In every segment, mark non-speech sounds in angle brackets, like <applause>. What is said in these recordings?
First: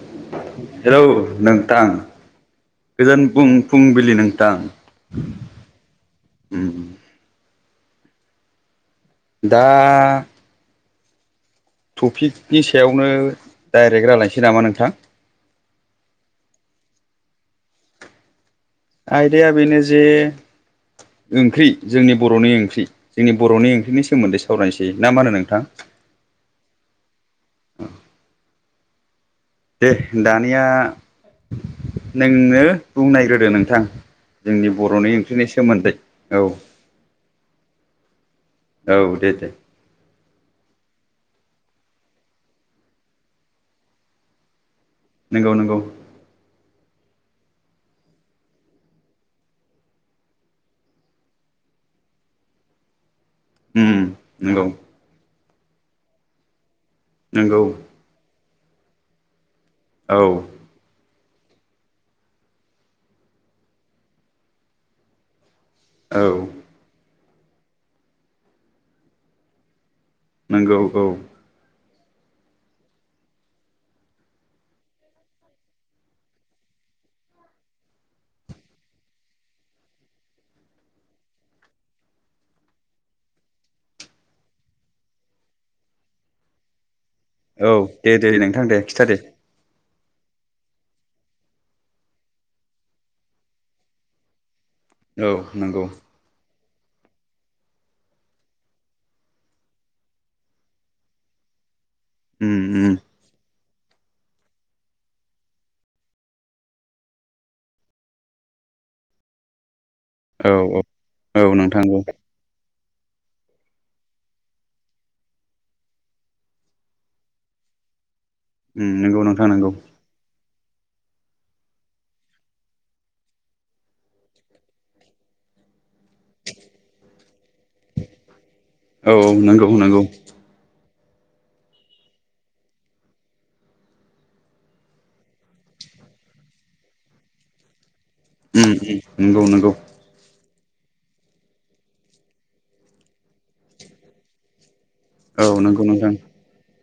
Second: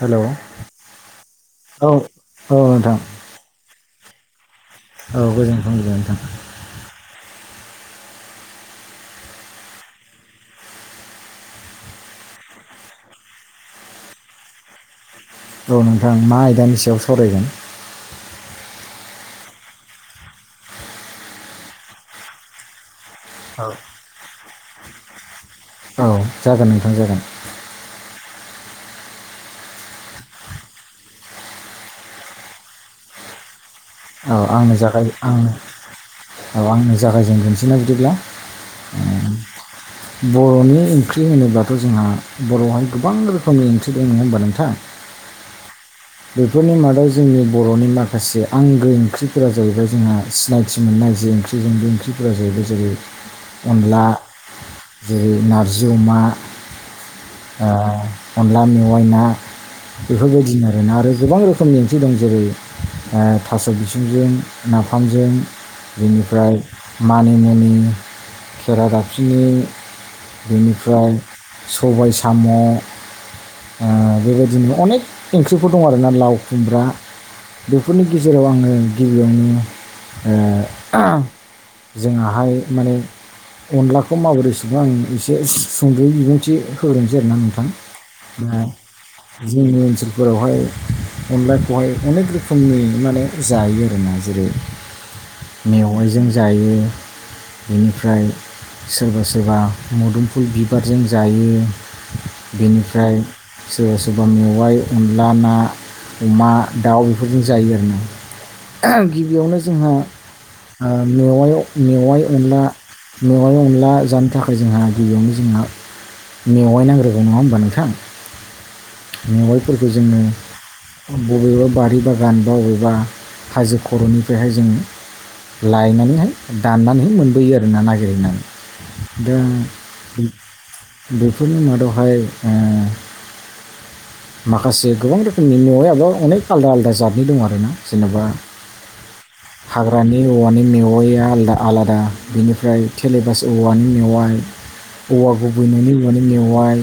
Hello hello नोंथां औ औ नोंथां गोजोन बुं फुं बिलि नोंतां। औ गोजोन्थों गोजोन्थों। दा थफिकनि सायावनो दाइरेक रायलायनोसै नामा नोंथां? र' नोंथां मा आयदानि सायाव सावरायगोन। आयदाया बेनो जे ओंख्रि जोंनि बर'नि ओंख्रि। जोंनि बर'नि ओंख्रिनि सोमोन्दै सावरायनोसै ना मा होन नों औ जागोन नोंथां जागोन। दे दानिया नोंनो बुंनायग्रोदो नोंथां। औ जोंनि आंनो बर'नि जागाय आं ओंख्रिनि सोमोन्दै औ आंनो जागायजेनगोनसैना बिदिब्ला औ दे दे। बर'नि ओंख्रि होनोब्लाथ' जोंहा बर'हाय गोबां रोखोमनि ओंख्रि दं होनोमबा नोंथां। नंगौ नंगौ। बेफोरनि मादाव जोंनि बर'नि माखासे आं गो ओंख्रिफोरा जाहैबाय जोंहा सिनायथि मोननाय जे ओंख्रि जों बे ओंख्रिफोरा जाहैबाय जेरै उम अनला नंगौ जेरै नारजि अमा नंगौ अनला मेवाइ ना औ बेफोरबायदिनो आरोना आरो गोबां रोखोमनि ओंख्रि दं जेरै ओ थास' बिसंजों नाफामजों औ बेनिफ्राय मानि मुनि खेरा दाफिनि नंगौ औ बेनिफ्राय सबाय साम' बेबायदिनो अनेक ओंख्रिफोर दं आरोना लाव खुमब्रा बेफोरनि गेजेराव आङो गिबियावनो ओ आम जोंहा हाय माने अनलाखौ माबोरै सोङो आं एसे सुंद' बिबुंथि होग्रो जिरना नोंथां औ दे दे दा नोंथां दे खिथादे जोंनि ओनसोलफोरावहाय अनलाखौहाय अनेक रोखोमनि माने जायो आरो ना जेरै औ नंगौ मेवाइजों जायो बेनिफ्राय सोरबा सोरबा मुदुमफुल बिबारजों जायो उम उम बेनिफ्राय सोरबा सोरबा मेवाइ अनला ना अमा दाउ बेफोरजों जायो आरो ओहम गिबियावनो जोंहा औ औ मेवाय औ नोंथांगौ मेवाय अनला मेवाय अनला जानो थाखाय जोंहा गबियावनो जोंहा मेवाय नांग्रोगोन नङा होमबा नोंथां उम नंगौ नोंथां नंगौ मेवाइफोरखौ जोंनो बबेबा बारि बागान बा बबेबा हाजो खर'निफ्रायहाय जों लायनानैहाय दाननानैहाय मोनबोयो आरोना नागिरहैनानै औ दा नंगौ नंगौ। बेफोरनि मादावहाय ओ माखासे गोबां रोखोमनि मेवायाबो अनेक आलदा आलादा जादनि दं आरो ना जेनेबा उम उम नंगौ नंगौ हाग्रानि औवानि मेवाइया आलदा आलादा बेनिफ्राय थेलेबास औवानि मेवाइ औवा औ नंगौ गुबैनायनि नोंथां मुवानि मेवाइ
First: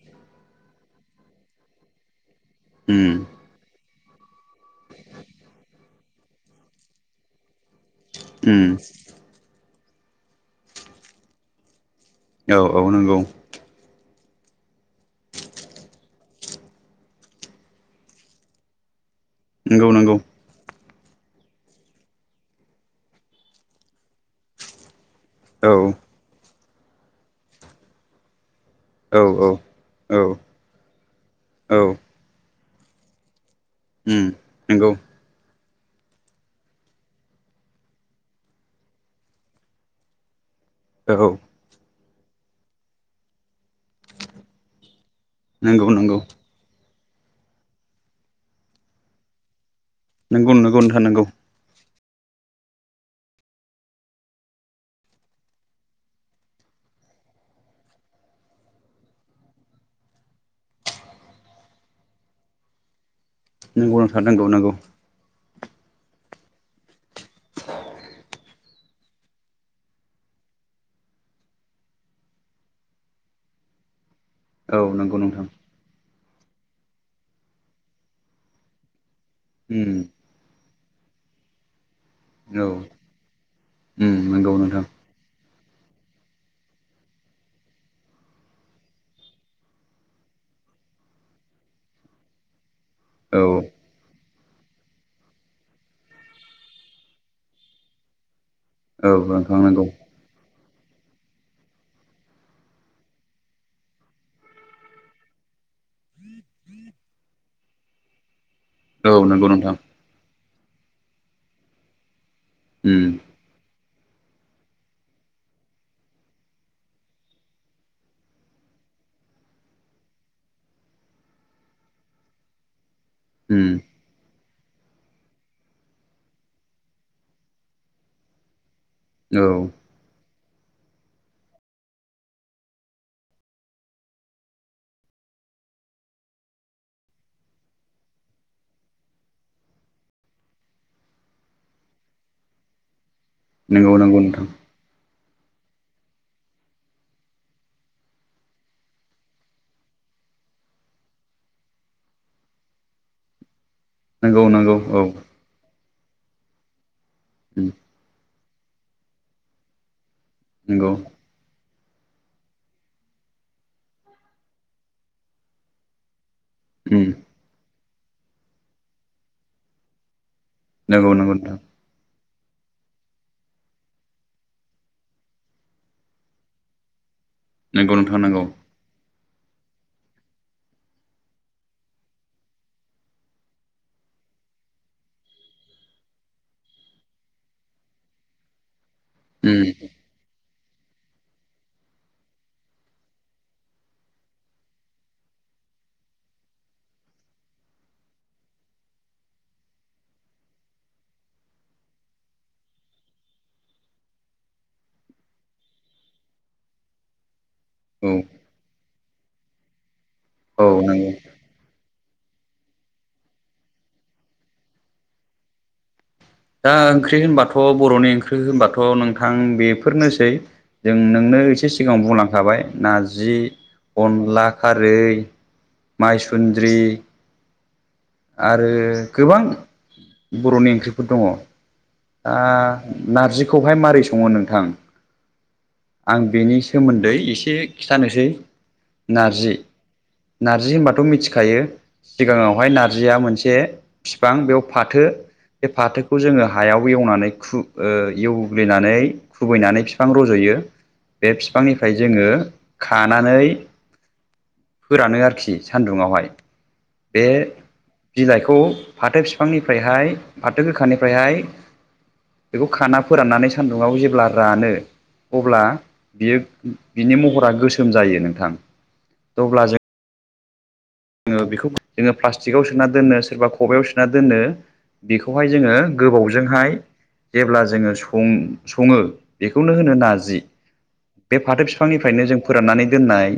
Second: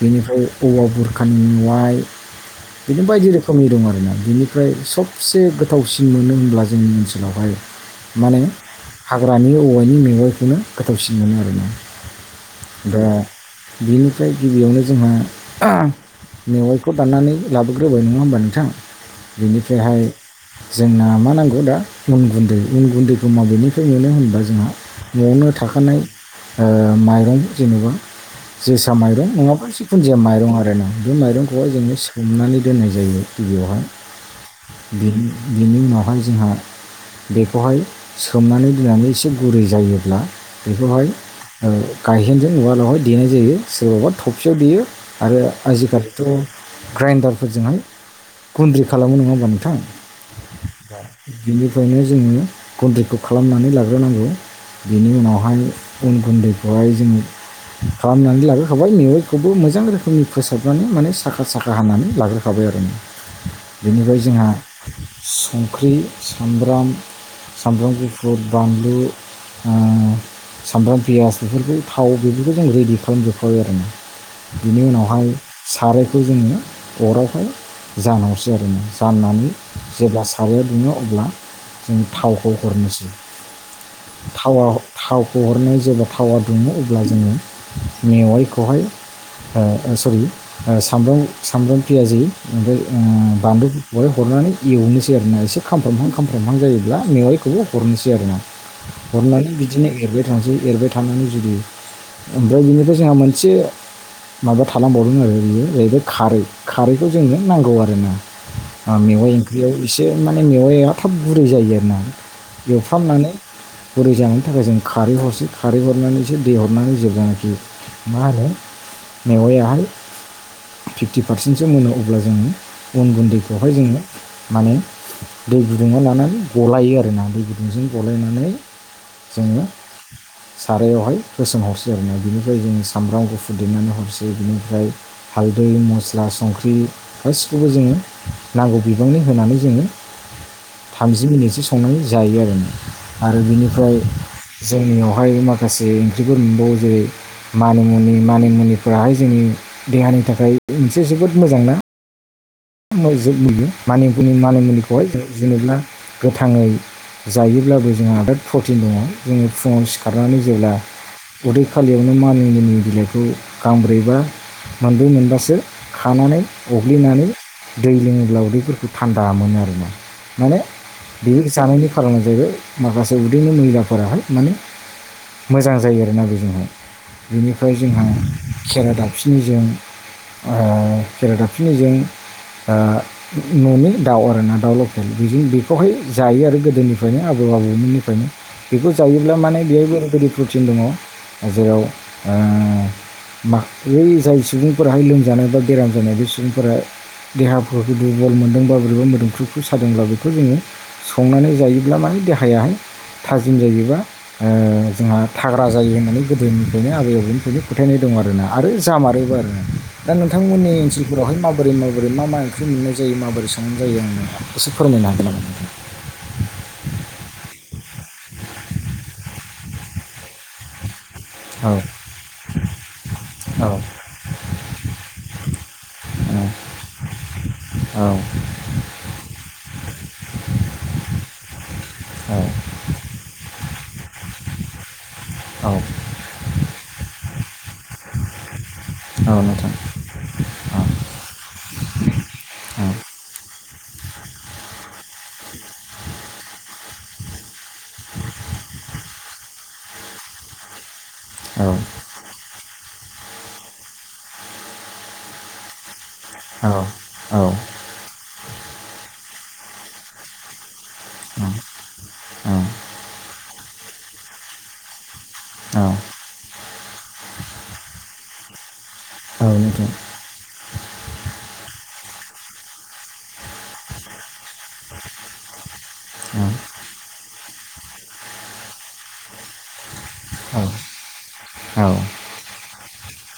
बेनिफ्राय औवा बुरखानि मेवाय बिदिनो उम बायदि रोखोमनि दं आरो ना बिनिफ्राय सबसे गोथावसिन मोनो होनब्ला जोंनि ओनसोलावहाय माने उम हाग्रानि औवानि मेवाइखौनो गोथावसिन मोनो आरो ना औ औ नंगौ ओमफ्राय गिबियावनो जोंहा मेवाइखौ दाननानै लाबोग्रोबाय नङा होमबा नोंथां नंगौ बिनिफ्रायहाय नंगौ जोंना मा नांगौ दा उन गुन्दै उन गुन्दैखौ माबेनिफ्राय मोनो होनबा जोंहा न'आवनो औ थाखानाय माइरं जेनेबा जोसा औ माइरं औ नङाबा जिखुनुजाया औ माइरं आरो ना बे माइरंखौहाय औ जोंङो सोमनानै दोननाय जायो गिबियावहाय उम नंगौ बेनि उनावहाय जोंहा बेखौहाय सोमनानै दोननानै एसे गुरै जायोब्ला बेखौहाय औ गायहेनजों उवालावहाय देनाय जायो सोरबाबा थबसियाव देयो आरो नंगौ नंगौ आजिखालिथ' ग्राइन्दारफोरजोंहाय गुन्द्रि खालामो नङा होमबा नोंथां नंगौ नोंगौ नोंथां नोंगौ फ्रायनो जोङो गुन्दैखौ खालामनानै लाग्रोनांगौ बेनि उनावहाय उन गुन्दैखौहाय जोङो खालामनानै लाबोखाबाय नोखौबो मोजां रोखोमनि फोसाबनानै माने साखा साखा हानानै लाग्रोखाबाय आरो नंगौ बेनिफ्राय नोंथां नंगौ जोंहा नंगौ फुख्रि सामब्राम सामब्राम गुफुर बानलु सामब्राम पियास बेफोरखौ थाव बेफोरखौ जों रेडि खालामजोबखाबाय आरो ना औ बिनि नंगौ उनावहाय नोंथां सारायखौ जोङो अरावहाय जानहरसै आरोना राननानै उम जेब्ला सारायाव दुङो अब्ला जों थावखौ औ हरनोसै उम नंगौ थाव नोंथां थावखौ जेब्ला थावा दुङो अब्ला जोङो मेवाइखौहाय सरि सामब्राम सामब्राम पियाजि ओमफ्राय औ बानलुखौहाय हरनानै एवनोसै आरोना एसे खामफ्रामहां खामफ्रामहां जायोब्ला मेवाइखौबो हरनोसै आरोना औ हरनानै नोंथां नंगौ बिदिनो एरबाय थांसै एरबाय थानानै जुरयो ओमफ्राय बिनिफ्राय जोंहा मोनसे माबा थालांबावदों आरो बियो जाहैबाय खारै खारैखौ जोंनो नांगौ आरोना औ मेवाइ नंगौ ओंख्रियाव नोंथां एसे माने मेवआ थाब गुरै जायो आरो ना उम एवफ्रामनानै बुरै जानायनि थाखाय जों खारै हरसै खारै हरनानैसो दै हरनानै जोब्लानाखि मा होनो मेवायाहाय फिफ्टि पारसेन्टसो मोनो अब्ला जों गन उम गुन्दैखौहाय जोंनो माने दै गुदुाव लानानै गलायो आरोना दै गुदुंजों गलायनानै जोङो औ सारायावहाय होसोमहरसै आरो ना बिनिफ्राय जोंङो सामब्राम गुफुर देनानै हरसै बिनिफ्राय हालदै मस्ला संख्रि गासिखौबो जोङो नांगौ बिबांनि होनानै जोङो थामजि मिनिटसो संनानै जायो आरो न आरो बेनिफ्राय नंगौ नंगौ नोंथां जोंनियाव बेायबो माखासे ओंख्रिफोर मोनबावो जेरै मानिमुनि मानिमुनि फोराहाय जोंनि देहानि थाखाय मोनसे जोबोद मोजांना गो जोङो नुयो मानिनि नंगौ मानि नंगौ औ मुलिखौहाय जेनेबा गोथाङै जायोब्लाबो जोंहा आदाद प्रटिन दङ जोङो फुङाव सिखारनानै जेब्ला नंगौ उदै आ खालियावनो मानि मुनि बिलाइखौ गांब्रैबा मोनब्रै मोनबासो खानानै अग्लिनानै दै लोङोब्लाावदैफोरखौ थान्दामोन आरो ना माने नंगौ नंगौ बेबो नोंथां जानायनि खारनाव जाहैबाय माखासे उदैनि मैलाफोराहाय माने मोजां जायो आरोना बेजोंहाय बेनिफ्राय नंगौ जोंहा नोंथां नंगौ खेरा दाब फिनिजों खेरा दाफिनिजों न'नि दाउ आरोना दाउ लकेल बि बेखौहाय जायो आरो गोदोनिफ्रायनो आबौ निफ्रायनो बेखौ जायोब्ला माने बेहाय प्रुटिन दङ जेराव ओ माखै जाय सुबुंफोराहाय लोमजानाय बा बेराम जानाय बे सुबुंफोरा देहाफोरखौ दुरबल मोनदोंबा बोरैबा मोदोमफ्रुखौ सादोंब्ला बेखौ जोङो संनानै जायोब्ला माने देहाया हाय थाजिम जायोबा जोंहा थाग्रा जायो होननानै गोदोनिफ्रायनो आबै आबौनिफ्रायनो फोथायनाय दं औ आरोना आरो जामारोबो आरो दा औ नोंथांमोननि नंगौ ओनसोलफोरावहाय माबोरै मा? बोरै मा मा ओंख्रि मोननाय जायो माबोरै संनाय जायो आंनो इसे फोरमायनो हागोन नामा? दा ओंख्रि होनबाथ' बर'नि ओंख्रि होनबाथ' नोंथां बेफोरनोसै जों नोंनो एसे औ सिगाङाव बुंलांखाबाय नारजि औ अनला खारै माइसुन्द्रि औ आरो गोबां बर'नि ओंख्रिफोर दङ। दा नारजिखौहाय मारै सङो नोंथां आं बेनि सोमोन्दै एसे खिथानोसै। औ नारजि नोंथां। नार्जि औ होनबाथ' मिथिखायो सिगाङावहाय औ नार्जिया मोनसे बिफां बेयाव फाथो बे फाथोखौ जोङो हायाव एवनानै खु ओ एवग्लिनानै खुबैनानै बिफां रज'यो। बे औ बिफांनिफ्राय जोङो खानानै फोरानो आरोखि सान्दुङावहाय औ बे औ बिलाइखौ फाथो बिफांनिफ्रायहाय फाथो गोखानिफ्रायहाय बेखौ खाना फोराननानै सान्दुङाव जेब्ला रानो। अब्ला बियो बिनि महरा गोसोम जायो नोंथां औ अब्ला जों नोंथां जोङो बेखौ जोङो प्लास्टिकआव सोना दोनो सोरबा खबयाव सोना दोनो। बेखौहाय जोङो गोबावजोंहाय जेब्ला जोङो सं सङो बेखौनो होनो नारजि। औ बे फाथो औ बिफांनिफ्रायनो औ जों फोराननानै दोननाय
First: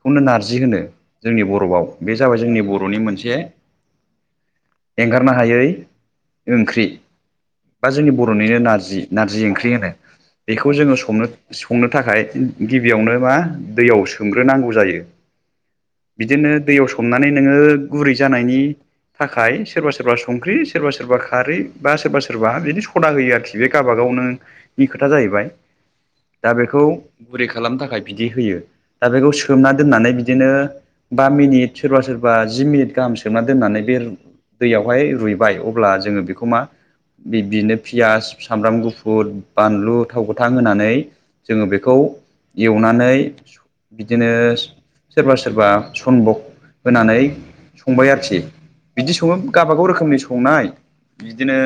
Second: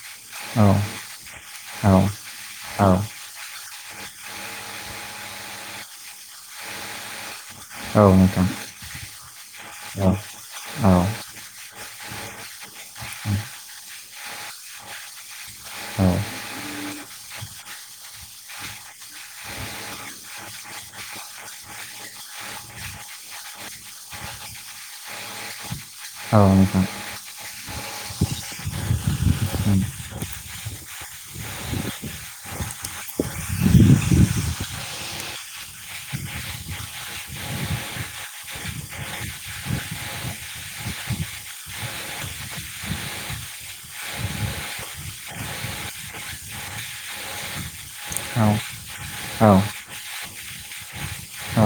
खौनो नारजि औ होनो नोंथां जोंनि बर'आव। बे औ जाबाय जोंनि औ औ बर'नि मोनसे एंगारनो हायै ओंख्रि बा जोंनि बर'निनो नारजि नारजि ओंख्रि होनो। बेखौ जोङो संनो संनो थाखाय गिबियावनो मा दैयाव सोमग्रोनांगौ जायो। बिदिनो दैयाव सोमनानै नोङो गुरै जानायनि थाखाय सोरबा सोरबा संख्रि सोरबा सोरबा खारै बा सोरबा सोरबा बिदिनो सना होयो आरोखि बे गाबा गाव गैनो खोथा जाहैबाय औ दा नोंथां बेखौ गुरै खालामनो थाखाय बिथि होयो दा बेखौ सोमना दोननानै बिदिनो बा मिनिट सोरबा सोरबा जि मिनिट गाहाम सोमना दोन्नानै बे दैयावहाय रुइबाय अब्ला जोङो बेखौ मा? बिबदिनो पियास सामब्राम गुफुर बानलु थाव गोथां होनानै जोङो बेखौ एवनानै बिदिनो सोरबा सोरबा सनबक होनानै संबाय आरोखि औ। बिदि सङो औ गावबागाव रोखोमनि संनाय औ नोंथां औ नोंथां औ नोंथां औ नोंथां औ नोंथां औ बिदिनो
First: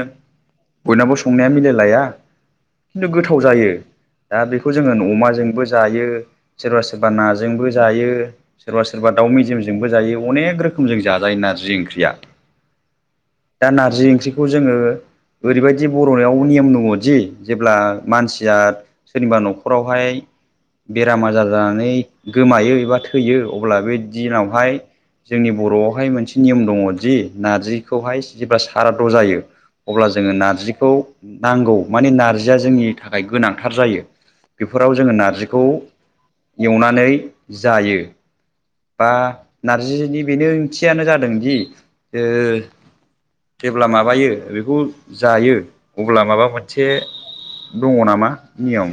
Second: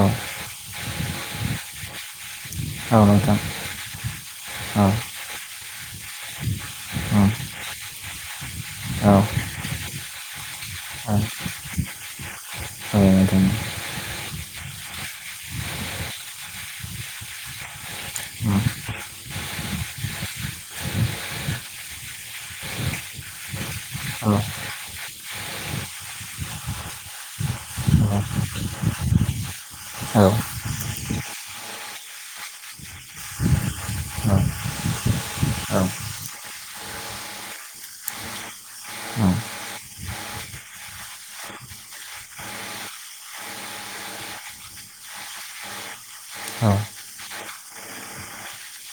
बयनावो संनाया मिलायलाया किन्तु गोथाव जायो। दा बेखौ जोङो नमाजोंबो जायो सोरबा सोरबा नाजोंबो जायो सोरबा सोरा सोरबा दाउ मेजेमजोंबो जायो अनेक रोखोमजों जाजायो नारजि ओंख्रिया दा नारजि ओंख्रिखौ जोङो। ओरैबायदि बर'नायाव नेम दङदि जेब्ला मानसिया सोरनिबा न'खरावहाय बेराम आजार जानानै गोमायो एबा थैयो अब्ला बे नोंथां दिनाव हाय जोंनि बर'आवहाय मोनसे नियम दङदि नारजिखौहाय जेब्ला साराद' जायो। अब्ला जोङो नार्जिखौ नांगौ माने नारजिया जोंनि थाखाय गोनांथार जायो। बेफोराव जोङो नारजिखौ एवनानै जायो। बा नारजिनि बेनो ओंथियानो जादोंदि ओ जेब्ला माबायो बेखौ जायो अब्ला माबा मोनसे दङ नामा नियम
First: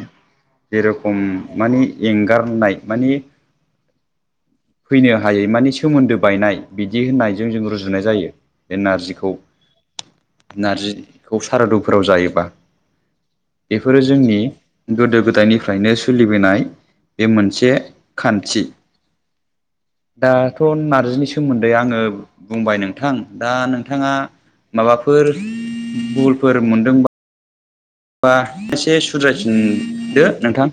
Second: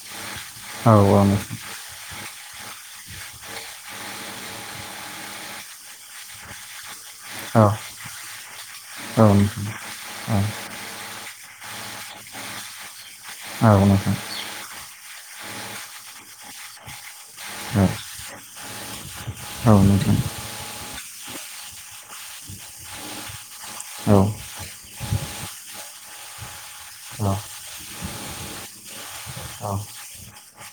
जेरखम माने एंगारनाय माने फैनो हायै मानि सोमोन्दो बायनाय बिदि होननायजों जों रुजुनाय जायो बे नारजिखौ औ नारजिखौ सारादुफोराव जायोबा बेफोरो जोंनि गोदो गोदायनिफ्रायनो सोलिबोनाय बे मोनसे खान्थि। दाथ' ना जिनि सोमोन्दै आङो बुंबाय नोंथां दा नोंथाङा माबाफोर भुलफोर मोनदोंबा औ होमबा एसे औ सुद्रायफिनदो नोंथां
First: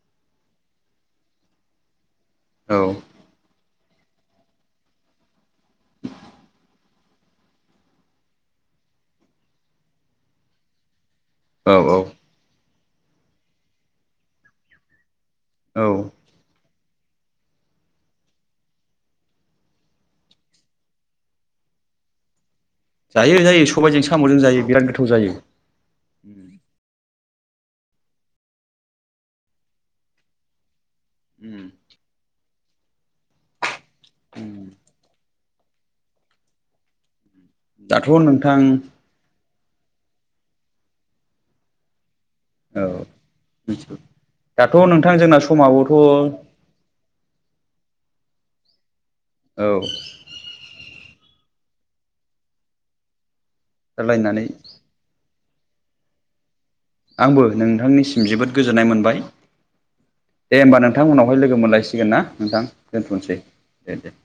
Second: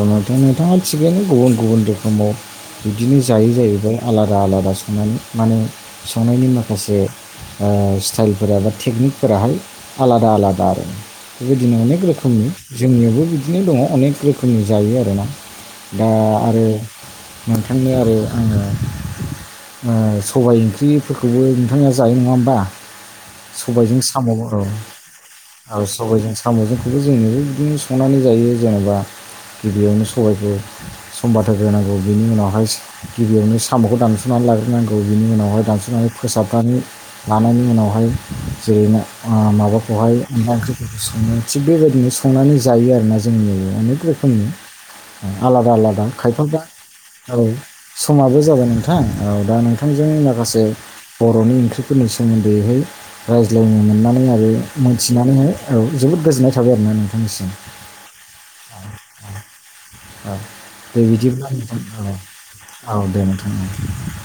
खारथ' नोंथाङा थिगैनो गुबुन गुबुन रोखोमाव औ बिदिनो जायो जाहैबाय आलादा आलादा संनानै माने संनायनि माखासे ओ स्टाइलफोरा बा टेकनिकेलफोराहाय आलादा आलादा आरो औ बेबायदिनो औ अनेक रोखोमनि जोंनियावबो बिदिनो दङ अनेक रोखोमनि जायो आरोना औ दा आरो नोंथांनो आरो आङो ओ सबाय ओंख्रिफोरखौबो नोंथाङा जायो नङा होमबा? जायो जायो सबायजों साम' साम'जों जायो औ बिराद गोथाव जायो आरो सबायजों साम'जोंखौबो जोंनोबो बिदिनो संनानै जायो जेनेबा गिबियावनो सबायफोर समबार होग्रोनांगौ बिनि उनावहाय गिबियावनो साम'खौ दानस'नानै लाग्रोनांगौ बिनि उनावहाय दानस'नानै फोसाबनानै लानायनि उनावहाय दाथ' नोंथां जेरैनो माबा खौहाय अनला ओंख्रिफोरखौ सङो थिग बेबायदिनो संनानै जायो औ आरोना जोंनि अनेक दाथ' रोखोमनि नोंथां जोंना आलादा समाबोथ' आलादा औ खायफाफ्रा औ समाबो जाबाय नोंथां औ दा नोंथांजों माखासे बर'नि ओंख्रिफोरनि सोमोन्दैहाय रायज्लायनो मोननानै रायलायनानै आरो मोनथिनानैहाय औ जोबोद गोजोननाय थाबाय आरोना आंबो नोंथांनिसिम नोंथांनिसिम जोबोद गोजोननाय मोनबाय। दे होमबा नोंथां उनावहाय बिदिब्ला लोगो नोंथां औ मोनलायसिगोन ना नोंथां औ दे दोनथ'सै नोंथां औ दे दे <inaudible>